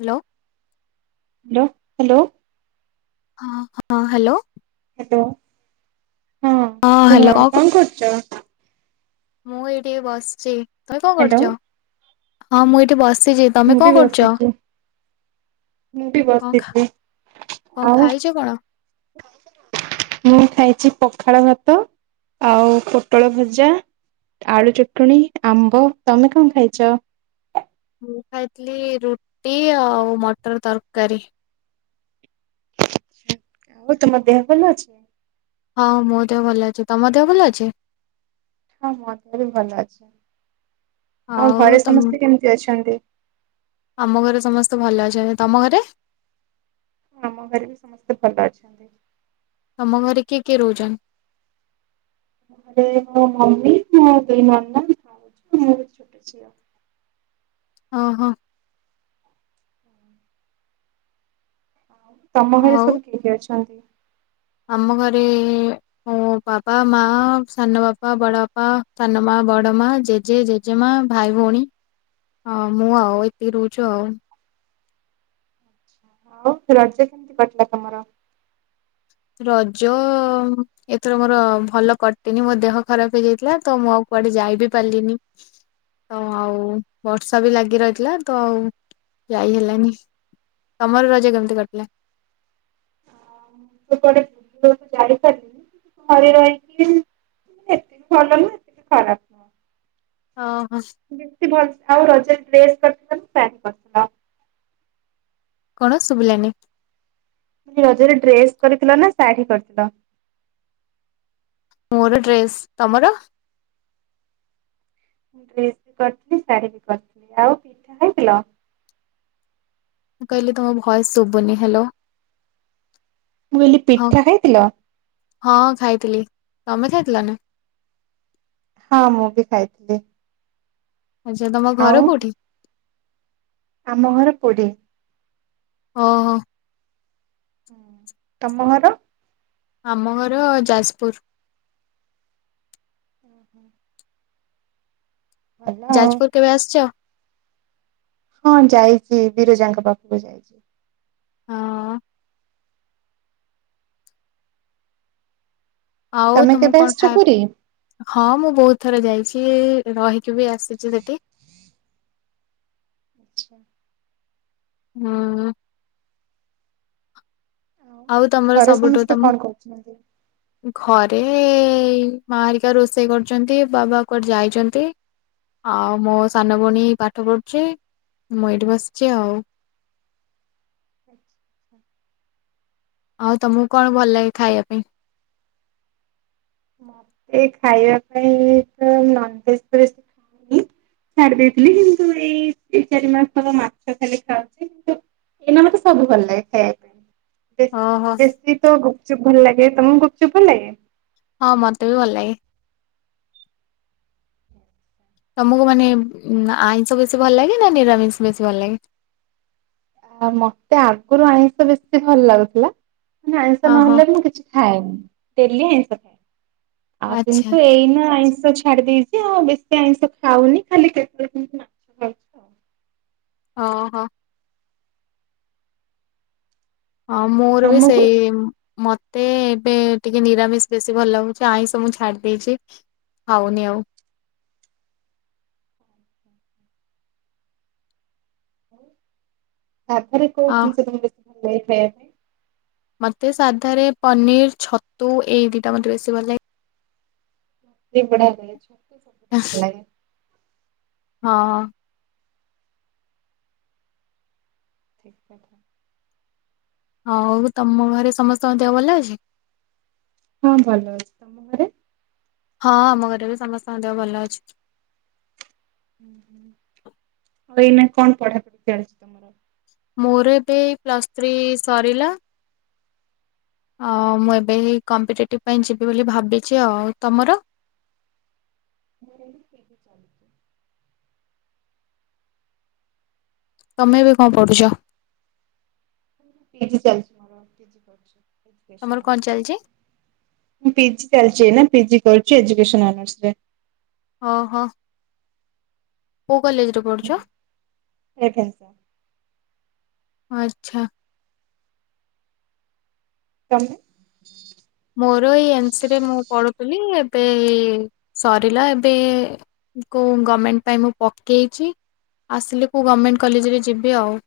Hello. Hello hello. ହ ହଁ hello. Hello ହଁ କୁହ କଣ କରୁଚ? ମୁଁ ଏଇ ଟିକେ ବସିଚି ତମେ କଣ ହ୍ୟାଲୋ କରୁଚ? ହଁ ମୁଁ ଏଇଠି ବସିଚି। ମୁଁ ବି ବସିଚି। କଣ ଖା କଣ ଆଉ ଖାଇଚ କଣ? ମୁଁ ଖାଇଛି ପଖାଳ ଭାତ ଆଉ ପୋଟଳ ଭଜା। ଆଳୁ ଚଟୁଣି ଆମ୍ବ ତମେ କଣ ଖାଇଚ? ମୁଁ ଖାଇଥିଲି ରୁଟି ଆଉ ମଟର ତରକାରୀ। ଆଉ ତୁମ ଦେହ ଭଲ ଅଛି? ହଁ ମୋ ଦେହ ଭଲ ଅଛି ତମ ଦେହ ଭଲ ଅଛି। ହଁ ମୋ ଦେହ ବି ଭଲ ଅଛି ଆଉ ଘରେ ସମସ୍ତେ କେମିତି ଅଛନ୍ତି? ଆମ ଘରେ ସମସ୍ତେ ଭଲ ଅଛନ୍ତି ତମ ଘରେ। ଆମ ଘରେ ବି ସମସ୍ତେ ଭଲ ଅଛନ୍ତି। ତମ ଘରେ କିଏ କିଏ ରହୁଚନ୍ତି? ଏ ମୋ ମମି ମୋ ଦି ନାନା ଭାଉଜ ମୋର୍ ଛୋଟ ଝିଅ। ଅ ହଁ। ତମ ଘରେ ଆଉ ସବୁ କିଏ କିଏ ଅଛନ୍ତି? ଆମ ଘରେ ଏ-ଏ ମୋ ବାବା, ମା, ସାନ ବାପା, ବଡ଼ ବାପା, ସାନ ମା, ବଡ ମା, ଜେଜେ, ଜେ ଜମା ଭାଇ ଭଉଣୀ ହ ମୁଁ ଆଉ ଏତିକି ରହୁଛୁ ଆଉ। ହଉ ରଜା କେମିତି କଟିଲା ତମର। ରଜ। ଏଥର ମୋର ଭଲ କଟନି ମୋ ଦେହ ଖରାପ ହେଇଯାଇଥିଲା ତ ମୁଁ ଆଉ କୁଆଡେ ଯାଇ ବିି ପାରିଲିନି। ତ ଆଉ ବର୍ଷା ବି ଲାଗି ରହିଥିଲା ତ ଆଉ ଯାଇ ହେଲାନି। ତମର ରଜ କେମିତି କଟିଲା। [unintelligible] ଖରାପ। ନୁହଁ ଓହୋ ବେଶୀ ଭଲ। ଆଉ ରଜ ଡ୍ରେସ କରି [unintelligible] କଣ ଶୁଭିଲାନି? ଏ ରଜରେ ଡ୍ରେସ କରିଥିଲ ନା ଶାଢ଼ୀ କରିଥିଲ? ମୋର ଡ୍ରେସ୍। ତମର? ମୁଁ ଡ୍ରେସ ବି କରିଥିଲି, ଶାଢୀ ବି କରିଥିଲି। ଆଉ ପିଠା ଖାଇଥିଲ? ମୁଁ କହିଲି ତୁମ ଭଏସ ଶୁଭୁନି। ହ୍ୟାଲୋ। ମୁଁ କହିଲି, ହଁ ପିଠା ଖାଇଥିଲ? ହଁ ଖାଇଥିଲି। ତମେ ଖାଇଥିଲ ନା? ହଁ, ମୁଁ ବି ଖାଇଥିଲି। ଆଚ୍ଛା। ତମ ଘର ଆଉ କୋଉଠି? ଆମ ଘର ପୁରୀ। ଓହୋ। ତମ ଘର? ଆମ ଘର ଯାଜପୁର। ଓୁ ହୋଁ ହଜ ଯାଜପୁର କେବେ ଆସିଛ? ହଁ ଯାଇଛି, ବିରଜାଙ୍କ ପାଖକୁ ଯାଇଛି। ହଁ। ଆଉ ତମେ ତମକୁ କେବେ କଣ ଆସିଛ ଖାଇବା ପୁରୀ ହଁ ମୁଁ ବହୁତ ଥର ଯାଇଛି, ରହିକି ବି ଆସିଛି ସେଠି। ଆଚଛା ହୁଁ। ଆଉ ତମର ଘରେ ସବୁଠୁ ସମସ୍ତେ କଣ କରୁଛନ୍ତି? ତମୁକୁ ଘରେ ଏ ମାଆ ହେରିକା ରୋଷେଇ କରୁଛନ୍ତି, ବାବା କୁଆଡେ ଯାଇଚନ୍ତି ଆଉ ମୋ ସାନ ଭଉଣୀ ପାଠ ପଢ଼ୁଛି, ମୁଁ ଏଇଠି ବସିଛି ଆଉ। ହ ଆଉ ତମୁକୁ କଣ ଭଲ ଲାଗେ ଖାଇଆ ପାଇଁ? ଏଇ ଖାଇବା ପାଇଁ ଏଇ ତ ନନଭେଜ ତ ବେଶୀ ଖାଉନି ଛାଡି ଦେଇଥିଲି, କିନ୍ତୁ ଏଇ ଦି ଚାରି ମାସ ହବ ମାଛ ଖାଲି ଖାଉଛି କିନ୍ତୁ ଏଇନା ମତେ ସବୁ ଭଲ ଲାଗେ ଖାଇଆକୁ। ବେଶୀ ଓହୋ। ବେଶୀ ତ ଗୁପଚୁପ ଭଲ ଲାଗେ। ତମକୁ ଗୁପଚୁପ୍ ଭଲ ଲାଗେ? ହଁ, ମତେ ବି ଭଲ ଲାଗେ। ତମକୁ ମାନେ ଉମ୍ ଆଇଁଷ ବେଶୀ ଭଲ ଲାଗେ, ନା ନିରାମିଷ ବେଶୀ ଭଲ ଲାଗେ? ଆଉ ମତେ ଆଗୁରୁ ଆଇଁଷ ବେଶୀ ଭଲ ଲାଗୁଥିଲା, ମାନେ ଆଇଁଷ ହଁ ହଁ। ନହେଲେ ମୁଁ କିଛି ଖାଏନି, ଡେଲି ଆଇଁଷ ଖାଏ। ଆଉ ଆଚ୍ଛା। କିନ୍ତୁ ଏଇନା ଆଇଁଷ ଛା ଛାଡି ଦେଇଛି, ଆଉ ବେଶୀ ଆଇଁଷ ଖାଉନି, ଖାଲି କେତେବେଳେ କେମିତି ଖାଉଛି ଆଉ। ହଁ, ହଁ। ହଁ, ମୋର ବି ତମକୁ ସେଇ ମତେ ଏବେ ଟିକେ ନିରାମିଷ ବେଶୀ ଭଲ ଲାଗୁଛି, ଆଇଁଷ ମୁଁ ଛାଡି ଦେଇଛି ଖାଉନି ଆଉ। ସାଧାରେ କୋଉ ହଁ ଜିନିଷ ତମକୁ ବେଶୀ ଭଲ ଲାଗେ ଖାଇଆକୁ? ମତେ ସାଧାରେ ପନିର, ଛତୁ, ଏଇ ଦିଟା ମତେ ବେଶୀ ଭଲ ଲାଗେ। ଏଇଗୁଡ଼ା ଭଲ ଲାଗେ। ହଁ, ହଁ। ଠିକ କଥା। ଆଉ ତମ ଘରେ ସମସ୍ତଙ୍କ ଦେହ ଭଲ ଅଛି? ହଁ ଭଲ ଅଛି ଆରେ ହଁ ଆମ ଘରେ ବି ସମସ୍ତଙ୍କ ଦେହ ଭଲ ଅଛି। ଆଉ ଏଇନା କଣ ପଢାପଢି ଚାଲିଚି ତମର? ମୋର ଏବେ ପ୍ଲସ୍ ଥ୍ରୀ ସରିଲା ଆ ମୁଁ ଏବେ କମ୍ପିଟେଟିଭ ପାଇଁ ଯିବି ବୋଲି ଭାବିଚି ଆଉ, ତମର? ମଁ କେବି ଚାଲୁଚ [inaudible] ତମେ ଏବେ କଣ ପଢୁଚ? ପିଜି ଚାଲିଚି ମୋର ତମର ଏଡୁକେସନ କଣ ଅନରସରେ। ଚାଲିଛି ମୁଁ ପିଜି ଚାଲିଚି ଏନା ପିଜି କରିୁଚି ଏଜୁକସନ ଅନର୍ସ ରେ। ଓ ହୋ। କୋଉ କଲେଜରେ ପଢୁଚ? ରେଭେନ୍ସା। ଆଛା। ତମେ? ମୋର ଏଇ ଏନ ସିରେ ମୁଁ ପଢୁଥିଲି ଏବେ ସରିଲା ଏବେ କଉ ଗଭର୍ଣମେଣ୍ଟ ପାଇଁ ମୁଁ ପକେଇଚି ଆସିଲେ କୋଉ ଗଭର୍ଣ୍ଣମେଣ୍ଟ କଲେଜରେ ଯିବି ଆଉ।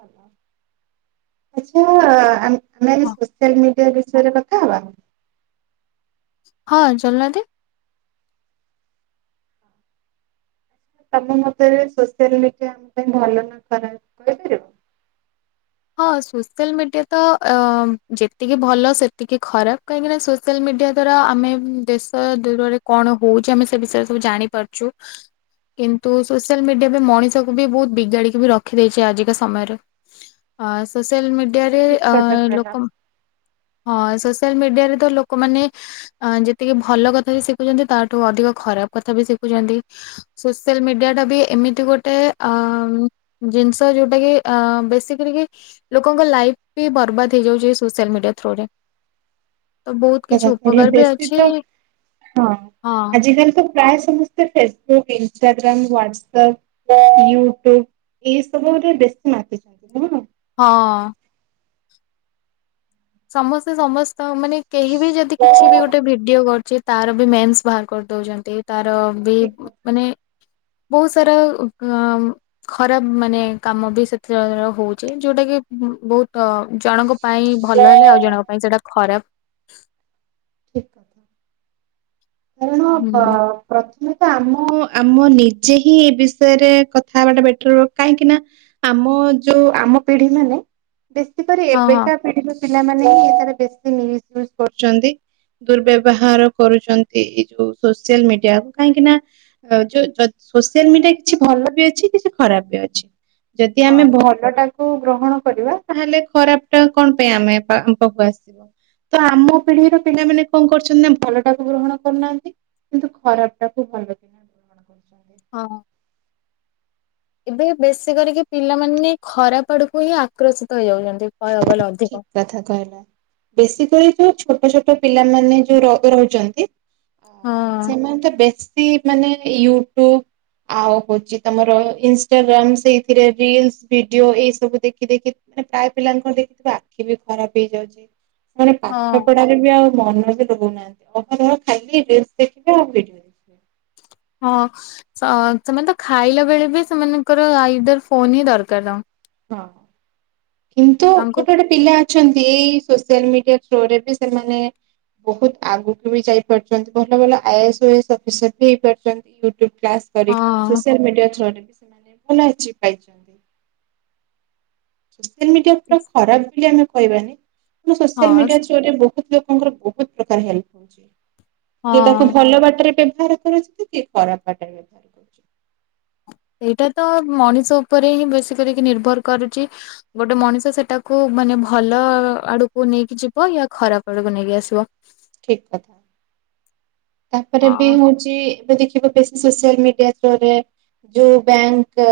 ଆଛା ଆ ଆମେ ଏ ହଁ ସୋସିଆଲ ମିଡିଆ ବିଷୟରେ କଥା ହବା। ହଁ ଚାଲୁନାହାନ୍ତି। ତମ ମତେ ସୋସିଆଲ ମିଡିଆ ଆମ ପାଇଁ ଭଲ ନା ଖରାପ କହିପାରିବ? ହଁ ସୋସିଆଲ ମିଡିଆ ତ ଅ ଯେତିକି ଭଲ ସେତିକି ଖରାପ କାହିଁକି ନା ସୋ ସୋଲ ମିଡିଆ ଦ୍ଵାରା ଆମେ ଦେଶ ଦୂରରେ କଣ ହଉଚି ଆମେ ସେ ବିଷୟରେ ସବୁ ଜାଣି ପାରୁଚୁ। କିନ୍ତୁ ସୋସିଆଲ ମିଡିଆ ବି ମଣିଷ କୁ ବି ବହୁତ ବିଗାଡିକି ବି ରଖିଦେଇଛି ଆଜିକା ସମୟରେ। ଅ ସୋସିଆଲ ମିଡିଆରେ ଠିକ ଆ କଥା କହିଲ ଲୋକ ହଁ ସୋସିଆଲ ମିଡିଆରେ ତ ଲୋକମାନେ ଅ ଯେତିକି ଭଲ କଥା ବି ଶିଖୁଛନ୍ତି ତାଠୁ ଅଧିକ ଖରାପ କଥା ବି ଶିଖୁଛନ୍ତି। ସୋସିଆଲ ମିଡିଆ ଟା ବି ଏମିତି ଗୋଟେ ଆ ଉଁ ଜିନିଷ ଯୋଉଟା କି ଅ ବସି କରିକି ଲୋକଙ୍କ ଲାଇଫ୍ ବି ବର୍ବାଦ ହେଇଯାଉଚି ଏଇ ବିଷୟରେସୋସିଆଲ ମିଡିଆ ଥ୍ରୁରେ। ଠିକ କଥା କହିଲେ ବି ବେଶୀ ଅଛି ତ ହଁ ହଁ ଆଜିକାଲି ତ ପ୍ରାୟ ସମସ୍ତେ ଫେସବୁକ୍ ଇଷ୍ଟାଗ୍ରାମ ହାଟ୍ସପ ୟୁଟ୍ୟୁବ ଏଇସବୁ ରେ ବେଶୀ ମାତିଛନ୍ତି ନୁହଁ। ହଁ। ସମସ୍ତେ ସମସ୍ତ ମାନେ କେହି ବି ଯଦି କିଛି ବି ଗୋଟେ ଭିଡିଓ କରୁଚି ତାର ବି ମେନ୍ସ ବାହାର କରିଦଉଛନ୍ତି ତାର ବି ଠିକ ମାନେ ବହୁତ ସାରା ମାମ ଖରାପ ମାନେ କାମ ବି ସେଥୀରେ ହଉଚି ଯୋଉଟା କି ବହୁତ ଜଣଙ୍କ ପାଇଁ ଭଲ କଥା ହେଲେ ଆଉ ଜଣଙ୍କ ପାଇଁ ସେଇଟା ଖରାପ। ଠ କ ଏଣ ହୁଁ ବା [inaudible] ପ୍ରଥମେତ ଆମ ଆମ ନିଜେ ହିଁ ଏ ବିଷୟରେ କଥା ହବାଟା ବେଟର କାହିଁକି ନା ଆମ ଯୋଉ ଆମ ପିଢି ମାନେ ବେଶୀ କରିରି ହଁ ହଁ ଏବେକା ପିଢି ପିଲାମାନେ ହିଁ ଏଥିରେ ମିସୟୁଜ କରୁଛନ୍ତି। ଦୁର୍ବ୍ୟବହାର କରୁଚନ୍ତି ଏଇ ଯୋଉ ସୋସିଆଲ ମିଡିଆକୁ କାହିଁକି ନା ଆଉ ଯୋଉ ଯ ସୋସିଆଲ୍ ମିଡିଆ କିଛି ଭଲ ବି ଅଛି କିଛି ଖରାପ ବି ଅଛି। ଯଦି ଆମେ ହଁ ଭଲଟା କୁ ଗ୍ରହଣ କରିବା ତାହେଲେ ଖରାପଟା କଣ ପାଇଁ ଆମେ ପା ଆମ ପାଖକୁ ଆସିବ। ତ ଆମ ପିଢିର ପିଲାମାନେ କଁ କରୁଛନ୍ତି ନା ଭଲଟାକୁ ଗ୍ରହଣ କରୁନାହାନ୍ତି କିନ୍ତୁ ଖରାପଟାକୁ [unintelligible] କରୁଛନ୍ତି। ହଁ ହଁ। ଏବେ ବେଶୀ କରିକି ପିଲାମାନେ ଖରାପ ଆଡୁକୁ ହିଁ ଆକ୍ରଷିତ ହେଇଯାଉଛନ୍ତି କହିଆକୁ ଗଲେ ଠିକ ଅଧିକ। କଥା କହିଲେ ବେଶୀ କରିକି ଛୋଟ ଛୋଟ ପିଲାମାନେ ଯୋଉ ର ରହୁଚନ୍ତି ହଁ ହଁ ସେମାନେ ତ ବେଶୀ ମାନେ ୟୁଟୁବ୍ ଆଉ ହଉଚି ତମର ଇନଷ୍ଟାଗ୍ରାମ୍ ସେଇଥିରେ ରିଲ୍ସ ଭିଡିଓ ଏଇ ସବୁ ଦେଖି ଦେଖି ମାନେ ପ୍ରାୟ ପିଲାଙ୍କୁ ଦେଖିଥିବେ ଆଖି ବି ଖରାପ ହେଇଯାଉଚି ସେମାନେ ପାଠ ହଁ ପଢା ରେ ବି ଆଉ ମନ ବି ଦଉନାହାନ୍ତି କଥା କଣ ଖାଲି ରିଲ୍ସ ଦେଖିବେ ଆଉ ଭିଡିଓ। ଦେଖିବେ। ହଁ ସ ସେମାନେ ତ ଖାଇଲା ବେଳେ ବି ସେମାନଙ୍କର ଆଇଦର୍ ଫୋନ ହିଁ ଦରକାର ତାଙ୍କୁ। ହଁ କିନ୍ତୁ ତାଙ୍କୁ ଗୋଟେ ଗୋଟେ ପିଲା ଅଛନ୍ତି ଏଇ ସୋସିଆଲ ମିଡିଆ ଥ୍ରୋ ରେ ବି ସେମାନେ ବୋହୁତ ଆଗୁକୁ ବି ଯାଇପାରୁଛନ୍ତି ଭଲ ଭଲ I A S O A S officer ବି ହେଇପାରୁଛନ୍ତି। ଟୁବ୍ କ୍ଲାସ୍ କରି ହଁ ସୋଆଲମିଡିଆ ଥ୍ରୋରେ ବି ସେମାନେ ଭଲ ଆଚିଭ୍ ପାଇଚ ସୋସିଆଲମିଡିଆ ପୁରା ଖରାପ ବି ଆମେ କହିବା ନି। ମୁଁ ସୋସିଆଲ ହଁ ମିଡିଆରେ ଥ୍ରୋରେ ବୋହୁତ ଲୋକଙ୍କର ବୋହୁତ ପ୍ରକାର ହେଲ୍ପ ହଉଚି। କିଏ ତାକୁ ହଁ ଭଲ ବାଟେରେ ବେବହାର କରୁଛତି କିଏ ଖରାପ ବାଟେରେ ବେବହାର ଏଇଟା ତ ମଣିଷ ଉପେରେ ହିଁ ବେଶୀ କରିକି ନିର୍ଭର କରୁଛି ଗୋଟେ ମଣିଷ ସେଟାକୁ ମାନେ ଭଲ ଆଡୁକୁ ନେଇକି ଯିବ ୟା ଖରାପ ଆଡୁକୁ ନେଇକି ଆସିବ। ଠିକ୍ କଥା ତାପରେ ବି ହଁ ହଉଚି ଚି ଏବେ ଦେଖିବ ବେଶୀ ସୋସିଆଲ ମିଡିଆ ଥ୍ରୋରେ ଯୋଉ ବ୍ୟାଙ୍କ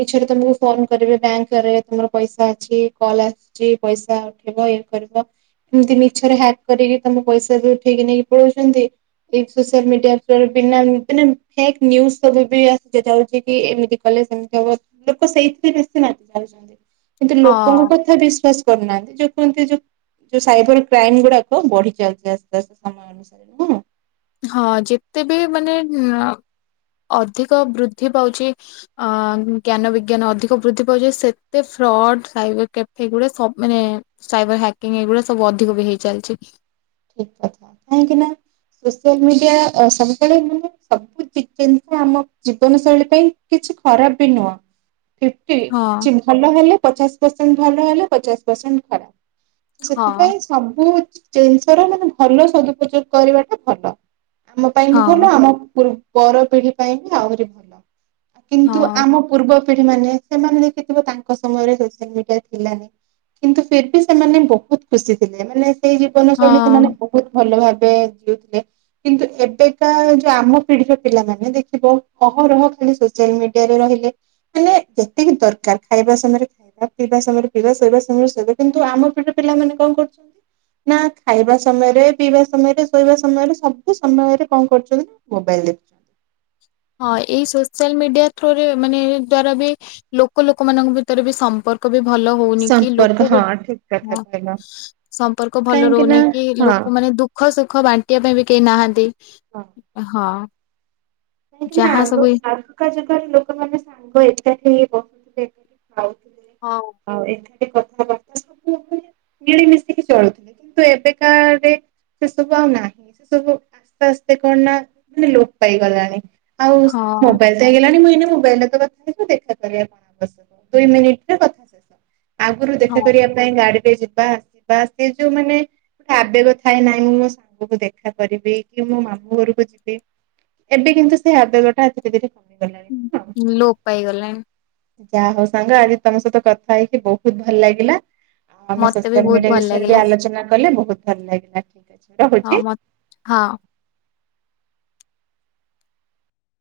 ମିଛରେ ତମୁକୁ ଫୋନ କରିବେ ବ୍ୟାଙ୍କରେ ତୁମର ପଇସା ଅଛି କଲ୍ ଆ ସୁଚି ପଇସା ଉଠେଇବ ଇଏ କରିବ ଏମତି ମିଛରେ ହ୍ୟାକ୍ କରିକି ତମ ପଇସା ବି ଉଠେଇକି ନେଇକି ପଳଉଛନ୍ତି। ଏଇ ସୋସିଆଲ ମିଡିଆ ଥ୍ରୋରେ ବିନା ଉଁ ମାନେ ଫେକ୍ ନ୍ୟୁଜ ସବୁ ବି ଆସି ତ ଯାଉଛି କି ଏମିତି କଲେ ସେମିତି ହବ ଲୋକ ସେଇଥିରେ ବେଶୀ ମାତି ଯାଉଚନ୍ତି। କିନ୍ତୁ ହଁ ଲୋକଙ୍କ କଥା ବିଶ୍ଵାସ କରୁନାହାନ୍ତି ଯୋଉ କୁହନ୍ତି ଯୋଉ ଯୋଉ ସାଇବର କ୍ରାଇମ ଗୁଡାକ ବଢି ଜଲ୍ଦି ଆସୁ ଆସୁ ସମୟ ଅନୁସାରେ ନାଁ। ହଁ ଯେତେ ବି ମାନେ ଉଁ ଅ ଅଧିକ ବୃଦ୍ଧି ପାଉଛି ଅ ଉଁ ଜ୍ଞାନ ବିଜ୍ଞାନ ଅଧିକ ବୃଦ୍ଧି ପାଉଚି ସେତେ ଫ୍ରଡ୍ ସାଇବର୍ କ୍ୟାଫେ ଗୁଡା ସବ୍ ମାନେ ସାଇବର ହ୍ୟାକିଂ ଏଇ ଗୁରା ସବୁ ଅଧିକ ବି ହେଇ ଚାଲିଛି। ଠିକ୍ କଥା କାହିଁକି ନା ସୋସିଆଲ ମିଡିଆ ଅ ସବୁବେଳେ ମାନେ ସବୁ ଟିକେ ନିଖେ ଆମ ଜୀବନଶୈଳୀ ପାଇଁ କିଛି ଖରାପ ବି ନୁହଁ। ଫିଫ୍ଟି ହଁ ଉ କିଛି ଭଲ ହେଲେ ପଚାଶ ପରସେଣ୍ଟ ଭଲ ହେ ପଚାଶ ପରସେଣ୍ଟ ଖରାପ। ହଁ ସେଥିପାଇଁ ସବୁ ଜିନିଷର ମାନେ ଭଲ ସଦୁପଯୋଗ କରିବାଟା ଭଲ। ଆମ ପାଇଁ ହଁ ବି ଭଲ ଆମ ପୂର୍ ପର ପିଢି ପାଇଁ ବି ଆହୁରି ଭଲ। କିନ୍ତୁ ହଁ ଆମ ପୂର୍ବ ପିଢି ମାନେ ସେମାନେ ଦେଖିଥିବେ ତାଙ୍କ ସମୟରେ ସୋସିଆଲ ମିଡିଆ ଥିଲାନି। କିନ୍ତୁ ଫିର୍ ଭି ସେମାନେ ବୋହୁତ ଖୁସି ଥିଲେ ମାନେ ସେଇ ଜୀବନଶୈଳୀ ହଁ ବୋହୁତ ଭଲ ଭାବେ ଜିଉଥିଲେ। କିନ୍ତୁ ଏବେକା ଯୋଉ ଆମ ପିଢିର ପିଲାମାନେ ଦେଖିବ ଅହରହ ଖାଲି ସୋସିଆଲ ମିଡିଆରେ ରହିଲେ। ମାନେ ଯେତିକି ଦରକାର ଖାଇବା ସମୟରେ ଆ ପିଇବା ସମୟରେ ପିଇବା ଶୋଇବା ସମୟରେ ଶୋଇବା କିନ୍ତୁ ଆମ ପିଢିର ପିଲାମାନେ କଣ କରୁଛନ୍ତି ନା ଖାଇବା ସମୟରେ ପିଇବା ସମୟରେ ଶୋଇବା ସମୟରେ ସବୁ ସମୟରେ କଣ କରୁଛନ୍ତି ମୋବାଇଲ ଦେଖୁ ହଁ ଏଇ ସୋସିଆଲ ମିଡିଆ ଥ୍ରୋରେ ମାନେ ଏହି ଦ୍ଵାରା ବି ଲୋକ ଲୋକମାନଙ୍କ ଭିତରେ ବି ସମ୍ପର୍କ ବି ଭଲ ହଉନି କି ସମ୍ପର୍କ ଲୋକ ହଁ ଗୋଟେ ଠିକ କଥା ହଁ କହିଲ ସମ୍ପର୍କ ଭଲ କାହିଁକି ନା ରହୁନି କି ହଁ ଲୋକ ମାନେ ଦୁଃ ଦୁଃଖ ସୁଖ ବାଣ୍ଟିବା ପାଇଁ ବି କେହି ନାହାନ୍ତି ହଁ ହଁ। [inaudible] ଯାହା ଆଗ ସବୁ ଏ- ଆଗ କା ଯୁଗରେ ଲୋକମାନେ ସାଙ୍ଗ ଏକାଠି ହେଇ ବସୁଥିଲେ ଖାଉ ହଁ। [unintelligible] ମିଳିମିଶିକି ଚଳୁଥିଲେ ତ ଏବେକା ରେ ସେ ସବୁ ଆଉ ନାହିଁ ସେ ସବୁ ଆସ୍ତେ ଆସ୍ତେ କଣ ନା ମାନେ ଲୋପ ପାଇଗଲାଣି। ଆଉ ସ ହଁ ମୋବାଇଲ ଲାଗିଲାଣି ମୁଁ ଏଇନା ମୋବାଇଲଟା [unintelligible] ଦେଖା କରିବା ଦୁଇ ମିନିଟର କଥା ଆଗରୁ ହଁ ଦେଖା କରିବା ପାଇଁ ଗାଡିରେ ଯିବା ଆସିବା ସେ ଯୋଉ ମାନେ ଗୋଟେ ଆବେଗ ଥାଏ ନାଇଁ ମୁଁ ମୋ ସାଙ୍ଗକୁ ଦେଖା କରିବି କି ମୋ ମାମୁଁ ଘରକୁ ଯିବି ଏବେ କିନ୍ତୁ ସେଇ ଆବେଗ ଟା ଧୀରେ ଧୀରେ କମିଗଲାଣି। ହଁ ଲୋପ ପାଇଗଲାଣି। ଯାହା ହଉ ସାଙ୍ଗ ଆଜି ତମ ସହିତ କଥା ହେଇକି ବହୁତ ଭଲ ଲାଗିଲା। ଆଉ ଆମେ ମତେ ବି ସୋସିଆଲ ମିଡିଆ ବହୁତ ଭଲ ବିଷୟରେ ବି ଲାଗିଲା ଆଲୋଚନା କଲେ ବହୁତ ଭଲ ଲାଗିଲା ଠିକ ଅଛି ହଁ ରହୁଛି। ମ ହଁ।